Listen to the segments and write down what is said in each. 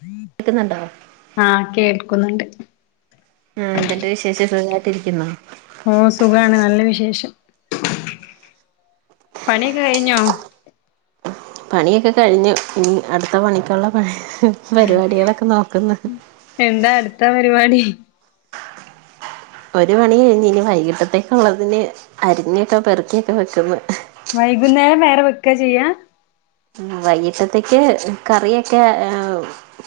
ഉം കേൾക്കുന്നുണ്ടോ ആഹ് കേൾക്കുന്നുണ്ട് ആഹ് എന്ത്ണ്ട് വിശേഷം സുഖായിട്ടിരിക്കുന്നോ ആഹ് സുഖാണ് നല്ല വിശേഷം പണിയൊക്കെ കഴിഞ്ഞോ പണിയൊക്കെ കഴിഞ്ഞു ഇനി അടുത്ത പണിക്കുള്ള പണി പരിപാടികളൊക്കെ നോക്കുന്നു ഉം എന്താ അട്ത്ത പരിപാടി ഒരു പണി കഴിഞ്ഞ് ഇനി വൈകിട്ടത്തേക്കുള്ളതിന് അരിഞ്ഞൊക്കെ പെറുക്കിയൊക്കെ വെക്ക്ന്ന് വൈകുന്നേരം വേറ വെക്ക ചെയ്യ വൈകീട്ടത്തേക്ക് കറിയൊക്കെ ഏഹ്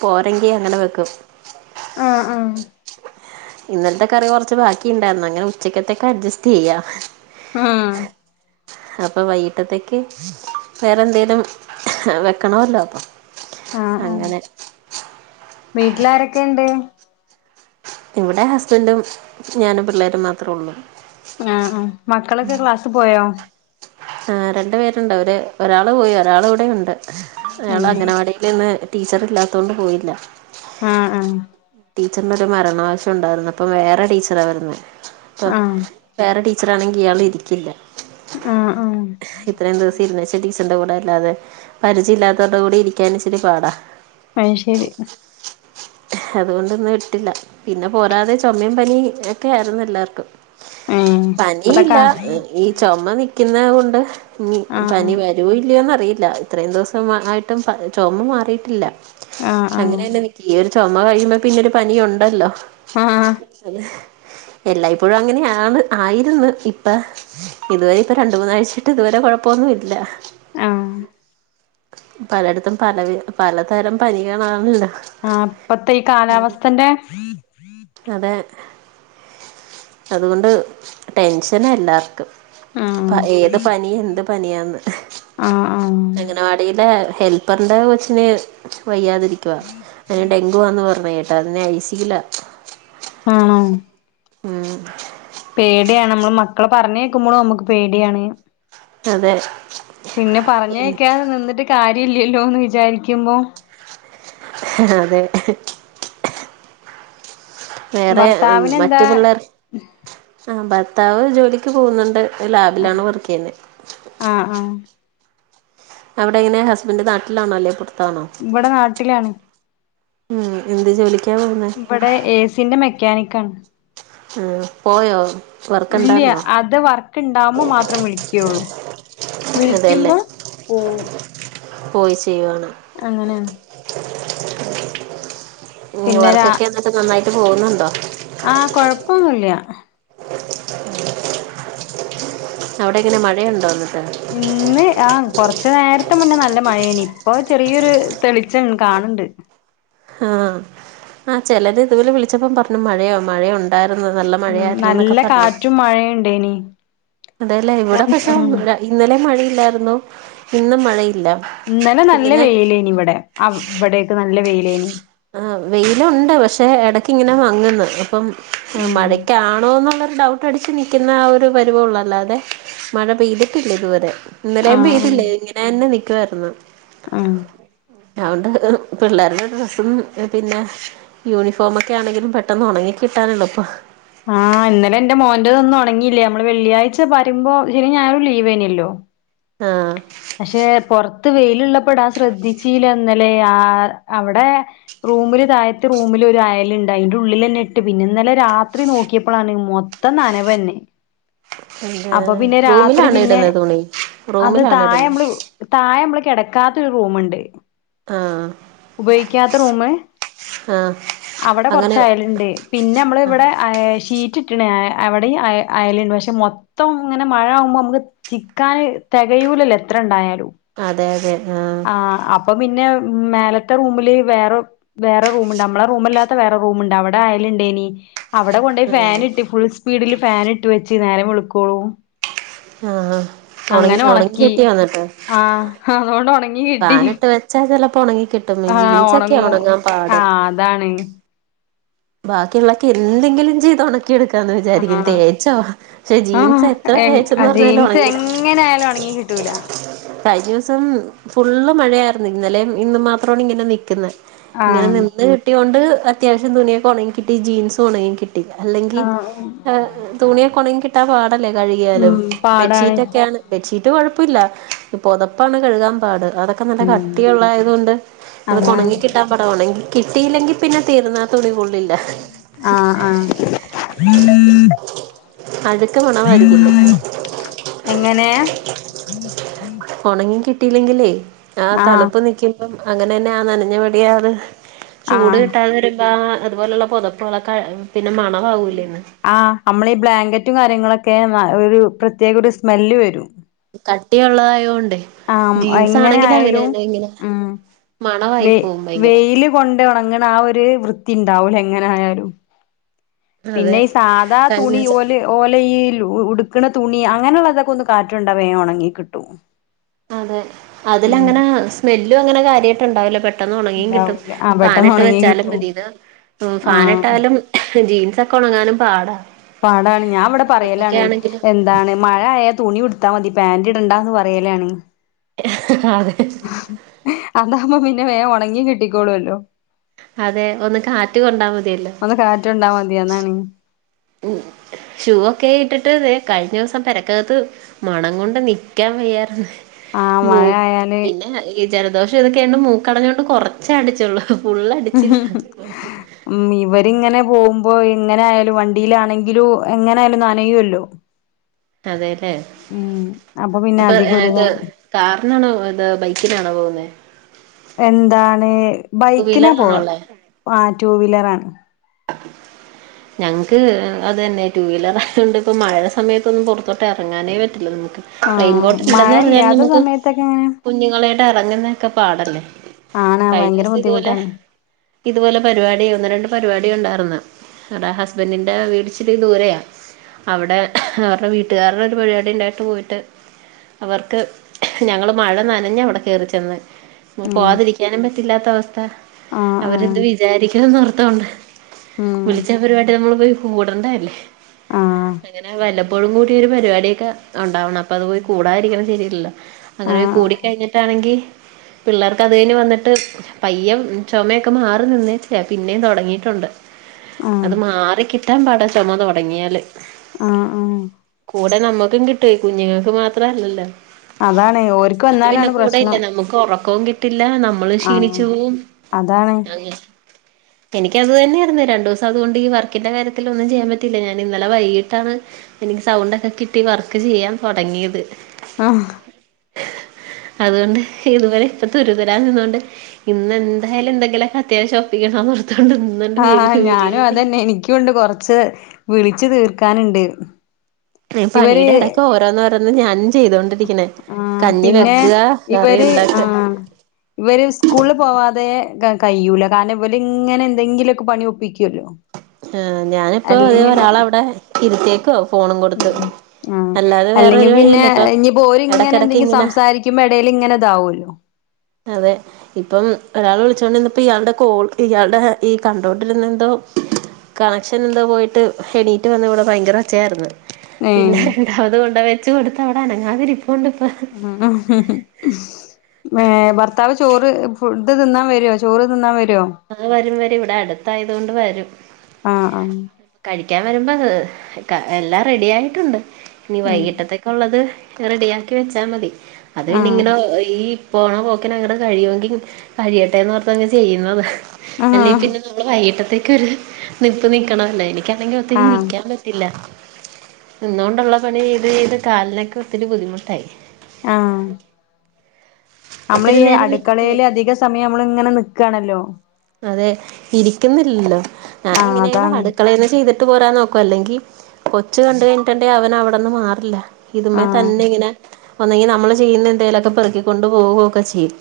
പോരെങ്കി അങ്ങനെ വെക്കും ആഹ് ആഹ് ഇന്നൽത്തെ കറി കൊറച്ച് ബാക്കി ഇണ്ടായിരുന്നു അങ്ങനെ ഉച്ചക്ക്ത്തക്ക് അഡ്ജസ്റ്റ് ചെയ്യാ ആഹ് അപ്പൊ വൈകിട്ടത്തേക്ക് വേറെന്തേലും വെക്കണമല്ലോ അപ്പൊ ആഹ് ആഹ് അങ്ങനെ വീട്ടിലാരൊക്കെയിണ്ട് ഇവിടെ ഹസ്ബൻഡും ഞാനും പിള്ളേരും മാത്രുള്ളൂ ആഹ് ആഹ് മക്കളൊക്കെ ക്ലാസ്സിപ്പോയോ ആഹ് രണ്ടു പേരുണ്ട് അവര് ഒരാള് പോയി ഒരാളിവിടെ ഇണ്ട് ഒരാൾ ഉം അംഗനവാടി ഇല്ലിന്ന് ടീച്ചറില്ലാത്തോണ്ട് പോയില്ല ആഹ് ആഹ് ടീച്ചർനൊരു മരണാവശ്യം ഉണ്ടായിരുന്ന് അപ്പ വേറെ ടീച്ചറാ വരുന്നേ ആഹ് വേറെ ടീച്ചറാണെങ്കിയാളിരിക്കില്ല ആഹ് ആഹ് ഇത്രേം ദിവസം ഇരുന്ന് വെച്ച ടീച്ചറിന്റെ കൂടെ അല്ലാതെ പരിചയില്ലാത്തവരുടെ കൂടെ ഇരിക്കാനിച്ചിരി പാടാ അയ് ശെരി ഹ് അതുകൊണ്ടിന്ന് വിട്ടില്ല പിന്നെ പോരാതെ ചൊമേം പനി എക്കെ ആയിരുന്നു എല്ലാർക്കും ഏഹ് പനിയില്ല ഇപ്പത്തക്കാ ഹ് ഈ ചൊമ നിക്ക്ന്നെ കൊണ്ട് ആഹ് ഇനിപനി വ രോ ഇല്ലയോന്നറിയില്ല ഇത്രേം ദിവസം ആയിട്ടും പ ചൊമ മാറിയിട്ടില്ല ആഹ് ആഹ് അങ്ങനെന്നെ നി ത്തീയൊരു ചൊമ കഴിയുമ്പോ പിന്നൊരു പനിയുണ്ടല്ലോ ആഹ് അത് ഹ് എല്ലായ്പ്പോഴും അങ്ങനെയാണ് ആയിരുന്നു ഇപ്പ ഇതുവരെ ഇപ്പ രണ്ടുന്നാഴ്ചിട്ട് ഇതുവരെ കുഴപ്പൊന്നൂല്ല ആഹ് പലടത്തും പല വി പലതരം പനികളാണണല്ലോ ആ പ്പത്തെ ഈ കാലാവസ്ഥന്റെ അതെ അതുകൊണ്ട് ടെൻഷനാ എല്ലാർക്കും ആഹ് പ ഏത് പനി എന്ത് പനിയാന്ന് ഹ് ആഹ് ആഹ് അങ്ങനവാടീലെ ഹെൽപ്പറിന്റെ കൊച്ചിന് വയ്യാതിരി ക്ക്വാ അയിന് ഡെങ്കുവാന്ന് പറഞ്ഞ കേട്ടാ അതിനയ്സീല ആ ഉം പേടിയാണമ്മള് മക്കളെ പറഞ്ഞയക്കുമ്പളും നമുക്ക് പേടിയാണ് അതെ പിന്നെ പറഞ്ഞയക്കാതെ നിന്നിട്ട് കാര്യയില്ലല്ലോന്ന് വിചാരിക്കുമ്പോ അ അതെ വേറെ ഭർത്താവിനെന്താ മറ്റു പിള്ളേർ ആ ഭർത്താവ് ജോലിക്ക് പോകുന്നുണ്ട് ലാബിലാണ് വർക്കെയ്യുന്നെ ആ ആ അവിടെയെങ്ങനെ ഹസ്ബന്റ് നാട്ടിലാണോ അല്ലേ പൊർത്താണോ? ഇവടെ നാട്ടിലാണ് ഉം എന്ത് ജോലിക്കാ പോകുന്നേ? ഇവടെ ഏസിന്റെ മെക്കാനിക്കാണ് ആ പോയോ ഇല്ല്യ വർക്ക്ണ്ടാര്ന്നോ? അത് വർക്കിണ്ടാവുമ്പോ മാത്രം വിളിക്കുള്ളൂ അതെല്ലേ വിളിക്കുമ്പോ പോവും - പോയി ചെയ്യുവാണ് അങ്ങനെയാണ്‌ ഉം പിന്നെ വർക്കൊക്കെ എന്നെട്ട് നന്നായിട്ട് പോകുന്നുണ്ടോ? ആ കൊഴപ്പൊന്നൂല്ല്യ അവടെങ്ങെനെ മഴയുണ്ടോ എന്നിട്ട് ആ കൊറച്ച് നേരത്തെ മുന്നേ നല്ല മഴേനി ഇപ്പൊ ചെറിയൊരു തെളിച്ചം കാണുണ്ട് ആ ആ ചിലര് ഇതുപോലെ വിളിച്ചപ്പം പറഞ്ഞു മഴയോ മഴയൊ ണ്ടാരുന്നു നല്ല മഴയായിന്നൊക്കെ പറഞ്ഞു പ്പൊ മഴയുണ്ടെയ്നി അതേലേ ഇവിടെ പക്ഷെ ഇന്നലെ മഴയില്ലാരുന്നു ഇന്നും മഴയില്ല ഇന്നലെ നല്ല ഇങ്ങനെ വെയിലേനി ഇവിടെ ആ ഇവിടൊക്കെ നല്ല വെയിലേനി ആ വെയിലുണ്ട് പക്ഷെ എടക്ക് ഇങ്ങനെ മങ്ങുന്ന് അപ്പം ആ ആഹ് മഴയ്ക്കാണോ എന്നുള്ളൊരു ഡൗട്ട് അടിച്ച് നിക്കുന്ന ആ ഒരു പരിവൊള്ള ല്ലാതെ മഴ പെയ്തിട്ടില്ല ഇതുവരെ ഇന്നലെയും ആഹ് പെയ്തില്ല ഇങ്ങനെ യന്നെ നിക്കുവാരുന്നു അം അഹോണ്ട് പിള്ളേരുടെ ഡ്രസ്സും പിന്നെ യൂണിഫോമൊക്കെ ആണെങ്കിലും പെട്ടെന്ന് ഒണങ്ങി കിട്ടാനുള്ളപ്പൊ ആ ഇന്നലെ എന്റെ മോന്റതൊന്നും ഉണങ്ങിയില്ല്യ നമ്മള് വെള്ളിയഴ്ച വരുമ്പോ ശരി ഞായറും ലീവേനല്ലോ ആ പക്ഷെ പൊറത്ത് വെയിലുള്ളപ്പോടാ ശ്രദ്ധിച്ചീലന്നലെ ആ അവടെ റൂമില് തായത്ത് റൂമില് ഒരു അയലുണ്ട അയിന്റെ ഉള്ളിലന്നെ ഇട്ട് പിന്നെ ഇന്നലെ രാത്രി നോക്കിയപ്പോളാണ് മൊ ത്തം നനവന്നെ എന്ത് അപ്പൊ പിന്നെ രാത്രി റൂമിലാണ് പിന്നെ ഇടുന്നത് തുണി അത് റൂമിലാണ് ഇടുന്നത് തായെമ്മള് താഴ നമ്മള കിടക്കാത്തരു റൂമുണ്ട് ആഹ് ഉപയോഗിക്കാത്ത റൂമ ആഹ് അവിടെ അങ്ങനെ കുറച്ചയാലുണ്ട് പിന്നെ നമ്മള ഇവിടെഷീറ്റ് ഇട്ട്കണ് അവിടെ അയലൻഡ് പക്ഷെ മോ ത്തം ഇങ്ങനെ മഴ ആകുമ്പോ നമുക്ക് ചിക്കാാന് തികയൂലല്ല എത്ര ഉണ്ടായാലും അതെ അതെ ആഹ് ആ അപ്പൊ പിന്നെ മേലത്തെ റൂമില് വേറെ വേറെ റൂംുണ്ട് നമ്മള റൂമല്ലാത്ത വേറെ റൂമുണ്ട് അവിടെ ആയലുണ്ടേനി അവിടെ കൊണ്ട പോയി ഫാന ആഹ് ഇട്ടി ഫുൾ സ്പീഡില് ഫൻ ഇട്ട് വെച്ച് നേരം വിളക്കോളൂ ആഹ് ഉണങ്ങി അങ്ങനെ ഉണങ്ങി ഉണക്കി കിട്ടിയോ എന്നിട്ട് ആഹ അതുകൊണ്ട് ഉണ ഫാനിട്ട് വെച്ചാ ചിലപ്പോ ഉണങ്ങി കിട്ടും ആഹ് ജീൻസൊക്കെ ഒണങ്ങൂ ഉണങ്ങാൻ പാട് ആഹ് അതാണ് ബാക്കിയുള്ളൊക്കെ എന്തെങ്കിലും ചെയ്തോണ നക്കി എടുക്കാന്ന് വിചാരിക്ക ആഹ് തേച്ചോ പക്ഷെ ആഹ് ജീൻസ് എത്ര തേച്ചന്ന് എ പറഞ്ഞാല ജീൻസ് ഉണങ്ങീ എങ്ങനെ ആയാലും ഒണങ്ങി കിട്ടൂല കഴിഞ്ഞ ദിവസം ഫുള്ള് മഴയായിരുന്നു ഇന്നലെ ഇന്ന് മാത്രമാണ് ഇങ്ങനെ നിക്കുന്ന ഇങ്ങനെ ആഹ് നിന്ന് കിട്ടിൊണ്ട് അത്യാവശം തുനിയൊക്കെ ഉണങ്ങി കിട്ടി ജീൻസ് ഉണങ്ങി കിട്ടി അല്ലെങ്കിൽ ആഹ് തുണിയൊക്കെ ഉണങ്ങി കിട്ടാൻ പാടല്ലേ കഴുകിയാലും ഉം പാടാണ് ബെഡ്ഷീറ്റ് ഒക്കെയാണ് ബെഡ്ഷീറ്റ് കൊഴപ്പമില്ല ഇപ്പൊതപ്പാണ് കഴുകാൻ പാട് അതൊക്കെ ക്കെ നല്ല ഉം കട്ടിയള്ളയത് കൊണ്ട് അത് ഒക്കെ അതാണ് ഉണങ്ങി കിട്ടാൻ പടവാണെങ്ക കിട്ടയില്ലെങ്കിൽ പിന്നെ തീർന്നാ തുണി കൊള്ളില്ല ആഹ് ആഹ് അഴുക്ക് മണവായിരിക്കില്ലേ എങ്ങനെ ഉണങ്ങി കിട്ടിയില്ലെങ്കില്ലേ ആ ആഹ് തണുപ്പ് നിക്കും അപ്പ അങ്ങനെ തന്നെ ആ നനഞ്ഞ പടിയാത് ചൂട് ആഹ് കിട്ടാതെ വരുമ്പ ആ അതുപോലെയുള്ള പുൊതപ്പുകളൊ പിന്നെ മണമാകൂലന്ന് ആഹ് അമ്മളെ ഈ ബ്ലാങ്കറ്റും കാര്യങ്ങളൊക്കെ ഒരു പ്രത്യേക ഒരു സ്മെല്ല് വരും. കട്ടിയുള്ളതായോണ്ടേ ആഹ്മ് ജീൻസ് എങ്ങനെ ആണെങ്കിൽ അങ്ങനെ ആയാലും തന്നെ ഇങ്ങനെ ഉം മണവായി വെ പോവും ഭയങ്കര വെയില് കൊണ്ട് ഒണങ്ങ്ണ ആ ഒരു വൃത്തി ഇണ്ടാവൂല എങ്ങനായാലും അതെ പിന്നെ ഈ സാധാ കഴിഞ്ഞ തുണി ദിവസം ഓല് ഓലെ ഈ ഉടുക്കണ തുണി അങ്ങനെയുള്ളതൊക്കെ ഒന്ന് കാറ്റൊണ്ടാ വേഗം ഉണങ്ങി കിട്ടും അതെ ഉം അതിലങ്ങനെ സ്മെല്ലും അങ്ങനെ കാര്യായിട്ട് ഉണ്ടാവൂല പെ ട്ടെന്ന് ഉണങ്ങിയും കിട്ടും ഉണ്ടാവൂല ആ പെട്ടെന്ന് ഫാനിട്ട് ഉണങ്ങി വെച്ചാലും കിട്ടും മതി ഇത് ആഹ് ഫാനിട്ടാലും ജീൻസൊക്കെ ഉണങ്ങാനും പാടാ പാടാണ് ഞാൻ ഇവിടെ പുതപ്പൊക്കെ പറയലാണ് ആണെങ്കിലും എന്താണ് മഴ ആയാ തുണി ഇടുത്താ മതി പാന്റ് ഇടണ്ടാന്ന് പറയലാണ് അതെ അതാകുമ്പ പിന്നെ വേം ഉണങ്ങി കിട്ടിക്കോളൂല്ലോ അതെ ഒന്ന് കാറ്റ് കൊണ്ടാൽ മതിയല്ലോ ഒന്ന് കാറ്റൊണ്ടാ മതിഒന്നൊണ ഉം ഷൂ ഒക്കെ ഇട്ടിട്ട് തേ കഴിഞ്ഞ ദിവസം പെരക്കകത്ത് മണം കൊണ്ട് നിക്കാൻ വയ്യാര്ന്ന് ആഹ് മൂ മഴ ആയാല് പിന്നെ ഈ ജലദോഷം ഇതൊക്കെയന്ന് മൂക്കടഞ്ഞോണ്ട് കൊറച്ചേ അടിച്ചുള്ളു ഫുള്ളടിച്ചില്ല ഉം ഇവരിങ്ങനെ പോകുമ്പോ എങ്ങനെ ആായാലും വണ്ടിയിലാണെങ്കിലും എങ്ങനൊയാലും നനയൊല്ലോ അതെ ല്ലേ പിന്നെ അപ്പൊ അധികം ഇത് ഒരിതാണ് കാറിനാണോ ഇത് ബൈക്കിനാണോ പോകുന്നേ എന്താണ് ടു ബൈക്കിനാ വീലറിലാണോ പോവാ ഉള്ളേ ആ ടൂവീലറാണ് ഞങ്ങൾക്ക് അത് തന്നെ ടു വീലറായത്കൊണ്ട് ഇപ്പം മഴ സമയത്തൊന്നും പുറത്തോട്ട് ഇറങ്ങാനേ പറ്റില്ല നമുക്ക് ആ റൈയിൻകോട്ട് മഴ ഇണ്ടന്ന് പറഞ്ഞാൽ ഇല്ലാത്ത നമുക്ക് സമയത്തൊക്കെ എങ്ങനെ കുഞ്ഞുങ്ങളേട്ട് ഇറങ്ങുന്നൊക്കെ പാടല്ലേ. ആണ് കഴിഞ്ഞ ഭയങ്കര ദിവസം ഇതുപോലെ ബുദ്ധിമുട്ടാണ് ഇതുപോലെ പരിപാടി ഒന്ന് രണ്ട് പരിപാടി ഉണ്ടായിർന്ന് ഇവിടെ ഹസ്ബൻഡറിന്റെ വീടിച്ചിരി ദൂരെയ അവിടെ അവരുടെ വീട്ടുകാരുടെ ഒരു പരിപാടി ഉണ്ടായിട്ട് പോയിട്ട് അവർക്ക് ഞങ്ങള് മഴ നനഞ്ഞാ അവിടെ കേറിച്ചെന്ന് നമ്മുക്ക് ഉം പോവാതിരിക്കാനും പറ്റില്ലാത്ത അവസ്ഥ ആ ആ അവരെന്ത് വിചാരിക്കണം എന്നോർത്തോണ്ട് ഉം വിളിച്ച പരിപാടി നമ്മൾ പോയി കൂടേണ്ട അല്ലേ ആ ഇങ്ങനെ വല്ലപ്പോഴും കൂടിയ ഒരു പരിപാടിയൊക്കെ ഉണ്ടാവണം അപ്പൊ അത് പോയി കൂടാതിരിക്കണ ശരിയല്ലല്ലോ ആ അങ്ങനെ കൂടി ആ കഴിഞ്ഞിട്ടാണെങ്കി പിള്ളേർക്ക് അത് കഴിഞ്ഞ് വന്നിട്ട് പയ്യം ചുമയൊക്കെ മാറി നിന്നേച്ചതാ പിന്നേം തുടങ്ങിയിട്ടുണ്ട് ആ അത് മാറിക്കിട്ടാൻ പാടാ ചുമ തുടങ്ങിയാല് ആ ആ കൂടെ നമ്മുക്കും കിട്ട്വേ കുഞ്ഞുങ്ങൾക്ക് മാത്രം അല്ലല്ലോ അതാണ് ഓര്ക്ക്‌ വന്നാലാണ് പ്രശ്നം നമുക്ക് ഉറക്കവും കിട്ടില്ല നമ്മളും ആ ക്ഷീണിച്ചു പോവും അതാണ് അങ്ങ എനിക്ക് അത് തന്നെയായിരുന്ന് രണ്ടു ദിവസം അത് കൊണ്ട് ഈ വർക്കിന്റെ കാര്യത്തില് ഒന്നും ചെയ്യാൻ പറ്റിയില്ല ഞാൻ ഇന്നലെ വൈകിട്ടാണ് എനിക്ക് സൗണ്ടൊക്കെ കിട്ടി വർക്ക് ചെയ്യാൻ തുടങ്ങിയത്. ആഹ് അതുകൊണ്ട് ഇതുവരെ ഇപ്പ തുരുതരാ നിന്നൊണ്ട് ഇന്ന് എന്തായാലും എന്തെങ്കിലും ഒക്കെ അത്യാവശ്യം ഒപ്പിക്കണം എന്നോർത്തോണ്ട് ഇന്നന്നെ ആ വേഗ് ഞാനും അതന്നെ എനിക്കും ഉണ്ട് കൊറച്ച് വിളിച്ചു തീർക്കാനുണ്ട്. ഇവര് പണിയുടെ എടക്ക്‌ ഓരോന്ന് ഓരോന്ന് ഞാനും ചെയ്തൊണ്ടിരിക്കണേ ആ കഞ്ഞി പിന്നെ വെക്കാ കറി ഇവര് ഇണ്ടാക്കാ ആ ഇവര് സ്കൂളിൽ പോവാതെ കയ്യൂല കാരണം ഇവലിങ്ങനെ എന്തെങ്കിലുംഒക്കെ പണി ഒപ്പിക്കുവല്ലോ ആഹ് ഞാനിപ്പോ ഇതേ അല്ലെങ്കിൽ പിന്നെ ഒരാളവിടെ ഇരുത്തിയേക്ക്വാ ഫോണും കൊടുത്ത് ആഹ് അല്ലാതെ വേറെ അല്ലെങ്കി ഒരു പിന്നെ വഴിയില്ല ഇപ്പം ഇനി പ്പൊ ഓര് ഇങ്ങനെ ഇടക്കിടക്ക് എന്തെങ്കിലും ഇങ്ങനെ സംസാരിക്കുമ്പോ എടേൽ ഇങ്ങനെ ഇതാവോല്ലോ അതെ ഇപ്പം ഒരാൾ വിളിച്ചോണ്ട് ഇന്നപ്പോ ഇയാളുടെ കോൾ ഇയാളുടെ ഈ കണ്ടുകൊണ്ടിരുന്ന എന്തോ കണക്ഷൻ എന്താ പോയിട്ട് എണീറ്റ് വന്ന ഇവിടെ ഭയങ്കര ഒച്ചയായിരുന്നു ഏ പിന്നെ രണ്ടാമത് കൊണ്ട് ച്ച കൊടുത്ത് അവിടെ അനങ്ങാതെ ഇരിപ്പുണ്ട് ഇപ്പൊ ആഹ് ഏ ഭർത്താവ് ചോറ് ഫുഡ് തിന്നാൻ വരോ ചോറ് തിന്നാൻ വരോ അത് വരും വരും ഇവിടെ അടുത്ത് ആയതുകൊണ്ട് വരും ആഹ് ആഹ് കഴിക്കാൻ വരുമ്പോ എല്ലാം റെഡി ആയിട്ടുണ്ട് ഇനി വൈകിട്ടത്തക്ക് ഒള്ളത് റെഡിയാക്കി വെച്ചാ മതി അത് ആ പിന്നെഇങ്ങനെ ഈ പോണ പോക്കിന് അങ്ങന കഴിയുമെങ്കിൽ കഴിയട്ടെന്ന് ഓർത്തങ്ങ് ചെയ്യുന്നത് അല്ലെ പിന്നെ നമ്മള് വൈകിട്ടത്തേക്ക് ഒരു നിപ്പ് നിക്കണമല്ലോ എനിക്കാണെങ്കിൽ ആ ഒത്തിരി ആ നിക്കാനും പറ്റ ത്തില്ല നിന്നുകൊണ്ടുള്ള പണി ചെയ്ത് ചെയ്ത് കാലിനൊക്കെ ഒത്തിരി ബുദ്ധിമുട്ടായി ആഹ് നമ്മള് ഒത്തിരി ഈ നേരം നിക്കുമ്പോഴേ അടുക്കളേല് അധികം സമയം നമ്മള് ഇങ്ങനെ നിക്കാണല്ലോ അതെ ഇരിക്കുന്നില്ലല്ലോ ഞാന ആ എങ്ങനെയ അതാണ് അടുക്കളേന്ന് ചെയ്തിട്ട ഇട്ട് പോരാൻ നോക്കും അല്ലെങ്കിൽ കൊച്ച് കണ്ടുകഴിഞ്ഞട്ടുണ്ടെിൽ അവൻ അവിടെന്ന് മാറില്ല ആ ഇതുമേ തന്നെ ഇങ്ങനെ ഒന്നെങ്കി നമ്മള് ചെയ്യുന്ന എന്തേലുമൊക്കെ പെറുക്കിക്കൊണ്ട് പോവുകയൊക്കെ ചെയ്യും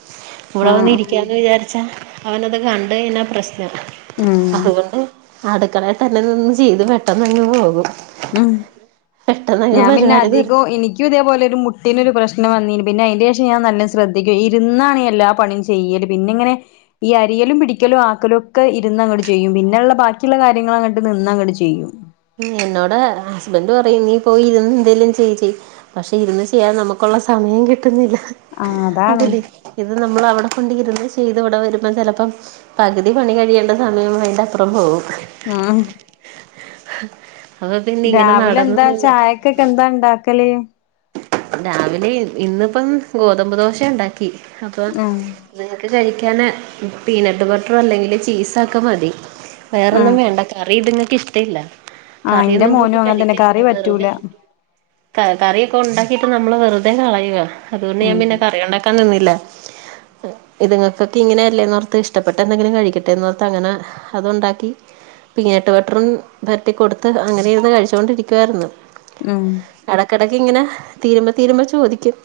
ആ ഇവിടെ ആ വന്ന് ഇരിക്കാന്ന് വിചാരിച്ചാ അവനത് കണ്ട് കഴിഞ്ഞാ പ്രശ്നാ ഉം അതുകൊണ്ട് അടുക്കളയി തന്നെ നിന്ന് ചെയ്ത് പെട്ടെന്ന് അങ്ങ് പോകും ഉം പെട്ടെന്നങ്ങ് ഞാൻ പിന്നെ പരിപാടി തീർ അധികം എനിക്ക് ഇനിക്കുംഇതേപോലെ ഒരു മുട്ടിന് ഒരു പ്രശ്നം വന്നീന്നു പിന്നെ അതിന്റെ ശേഷംഞാൻ നല്ല ശ്രദ്ധിക്കും ഇരുന്നാണ് എല്ലാ പണിയും ചെയ്യല് പിന്നെ ഇങ്ങനെ ഈ അരിയലും പിടിക്കലും ആക്കലും ഒക്കെ ഇരുന്ന് അങ്ങട്ട് ചെയ്യും പിന്നെയള്ള ബാക്കിയുള്ള കാര്യങ്ങൾ അങ്ങോട്ട് നിന്ന് അങ്ങട്ട് ചെയ്യും എന്നോട് ഹസ്ബന്റ് പറയും നീ പോയിഇരുന്ന് എന്തേലും ചെയ് ചെയ് പക്ഷെ ഇരുന്ന് ചെയ്യാൻ നമുക്കുള്ള സമയം കിട്ടുന്നില്ല ആ അതാണ് അതല്ലെ ഇത് നമ്മൾ അവിടെ കൊണ്ടി ഇരുന്ന് ചെയ്ത് ഇവിടെ വരുമ്പം ചെലപ്പം പകുതി പണി കഴിയേണ്ട സമയം അയിന്റെ അപ്പറം പോകും ആഹ് അപ്പൊ പിന്നെ ഇങ്ങനെ നടന്ന്നിന്ന ക്കൊക്കെന്താ ഉണ്ടാക്കല് രാവിലെ ഇന്നിപ്പം ഗോതമ്പ് ദോശ ഉണ്ടാക്കി അപ്പൊ ആ നിങ്ങക്ക് കഴിക്കാന്പീനട്ട് ബട്ടറ് അല്ലെങ്കില് ചീസ് ഒക്കെ മതി ആ വേറൊന്നും വേണ്ട കറി ഇത്ങ്ങക്ക് ഇഷ്ടല്ല ആ ഇന്റെ കറിയൊന്നും കൂട്ടി മോനും അങ്ങനെ തന്നെ കഴിക്കലില്ല കറി പറ്റൂല വേറുതെ കറിയൊക്കെ ഉണ്ടാക്കിട്ട് നമ്മള് വെറുതെ കളയുക അതുകൊണ്ട് ഞാൻ ഉം പിന്നെ കറി ഉണ്ടാക്കാൻ നിന്നില്ല ഇതുങ്ങൾക്കൊക്കെ ഇങ്ങനെ അല്ലേ എന്നോർത്ത് ഇഷ്ടപ്പെട്ട് എന്തെങ്കിലും കഴിക്കട്ടെന്ന്ഓർത്ത് അങ്ങനെ അതുണ്ടാക്കി പീനട്ട് ബട്ടറും പരത്തി കൊടുത്ത് അങ്ങനെ ഇരുന്ന് കഴിച്ചുകൊണ്ടിരിക്കുവായിരുന്നു ഉം ഇടക്കിടക്ക് ഇങ്ങനെ തീരുമ്പ തീരുമ്പോ ചോദിക്കും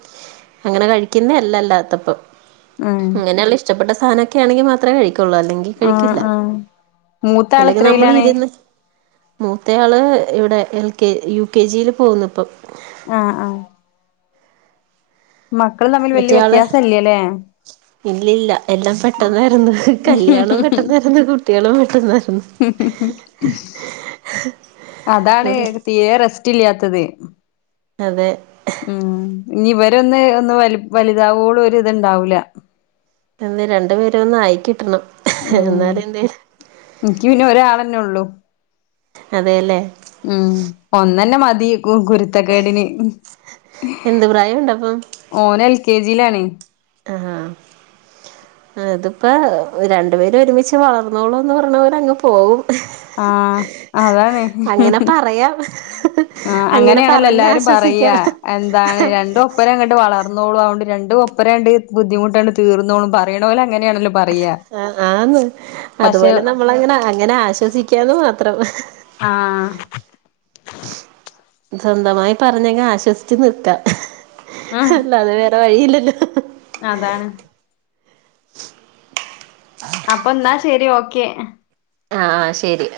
അങ്ങനെ കഴിക്കുന്ന അല്ലല്ലാത്തപ്പം ഉം അങ്ങനെ ഇഷ്ടപ്പെട്ട സാനൊക്കെ ആണങ്കിമാത്ര കഴിക്കുള്ളുഅല്ലങ്കി ആ കഴിക്കില്ല ആ മൂത്താള് അല്ലെങ്കിൽ നമ്മൾ എത്രയിലാണ് ഇരുന്ന് മൂത്ത ആള് ഇവിടെ എൽ കെ യു കെ ജിൽ പോകുന്നു ഇപ്പം ആഹ് ആഹ് മക്കൾ തമ്മിൽ വലിയ വ്യത്യാസം ഇല്ലലേ ഇല്ല ഇല്ല എല്ലാം പെട്ടെന്നായിരുന്നു കല്യാണം പെട്ടെന്നായിരുന്നു കുട്ടികളും പെട്ടെന്നായിരുന്നു അതാണ് അതെ തീരേ റെസ്റ്റ് ഇല്ലാത്തത് അതെ ഉം ഇനി ഇവരൊന്ന് ഒന്ന് വലു വലുതാവോളുംഒര് ഇത് ഉണ്ടാവൂല്ല ഇനിരണ്ടു പേർ ഒന്ന് അയിക്കിട്ടണം ഉം എനിക്ക് പിന്നെ ഒരാളന്നെ ഉള്ളൂ അതേല്ലേ ഉം ഒന്നന്നെ മതി ഗു ഗുരു- ത്തക്കേടിന് എന്ത് പ്രായമുണ്ടപ്പം ഓൻ എൽകെജിയിലാണ്. ആഹ് ഇതിപ്പോ രണ്ടു പേർ ഒരുമിച്ച് വളർന്നോളൂന്ന് പറയണ പോലെ അങ്ങ് പോകും. ആ അതാണ് ഏയാ ഹ് ഹ് ആ അങ്ങനെയാണല്ലോ എല്ലാരും പറയാ എന്താണ് രണ്ട് ഒപ്പരം അങ്ങട്ട് വളർന്നോളു അുകൊണ്ട് രണ്ട് ഒപ്പരം ണ്ട് ബുദ്ധിമുട്ടാണ് തീർന്നോള്ളും പറയണോലെ ങ്ങനാണല്ലോ ആ ആന്ന് പക്ഷെ അതുപോലെ നമ്മളങ്ങനെ അങ്ങനെ ആശ്വസിക്കാന്ന് മാത്രം ആഹ് സ്വന്തമായി പറഞ്ഞെങ്കിൽ ആശ്വസിച്ചു നിൽക്കാം ഉം അല്ലാതെ വേറെ വഴിയില്ലല്ലോ അതാണ് [inaudible] അപ്പൊ ന്നാ ശരി ഓക്കെ ആ ശരി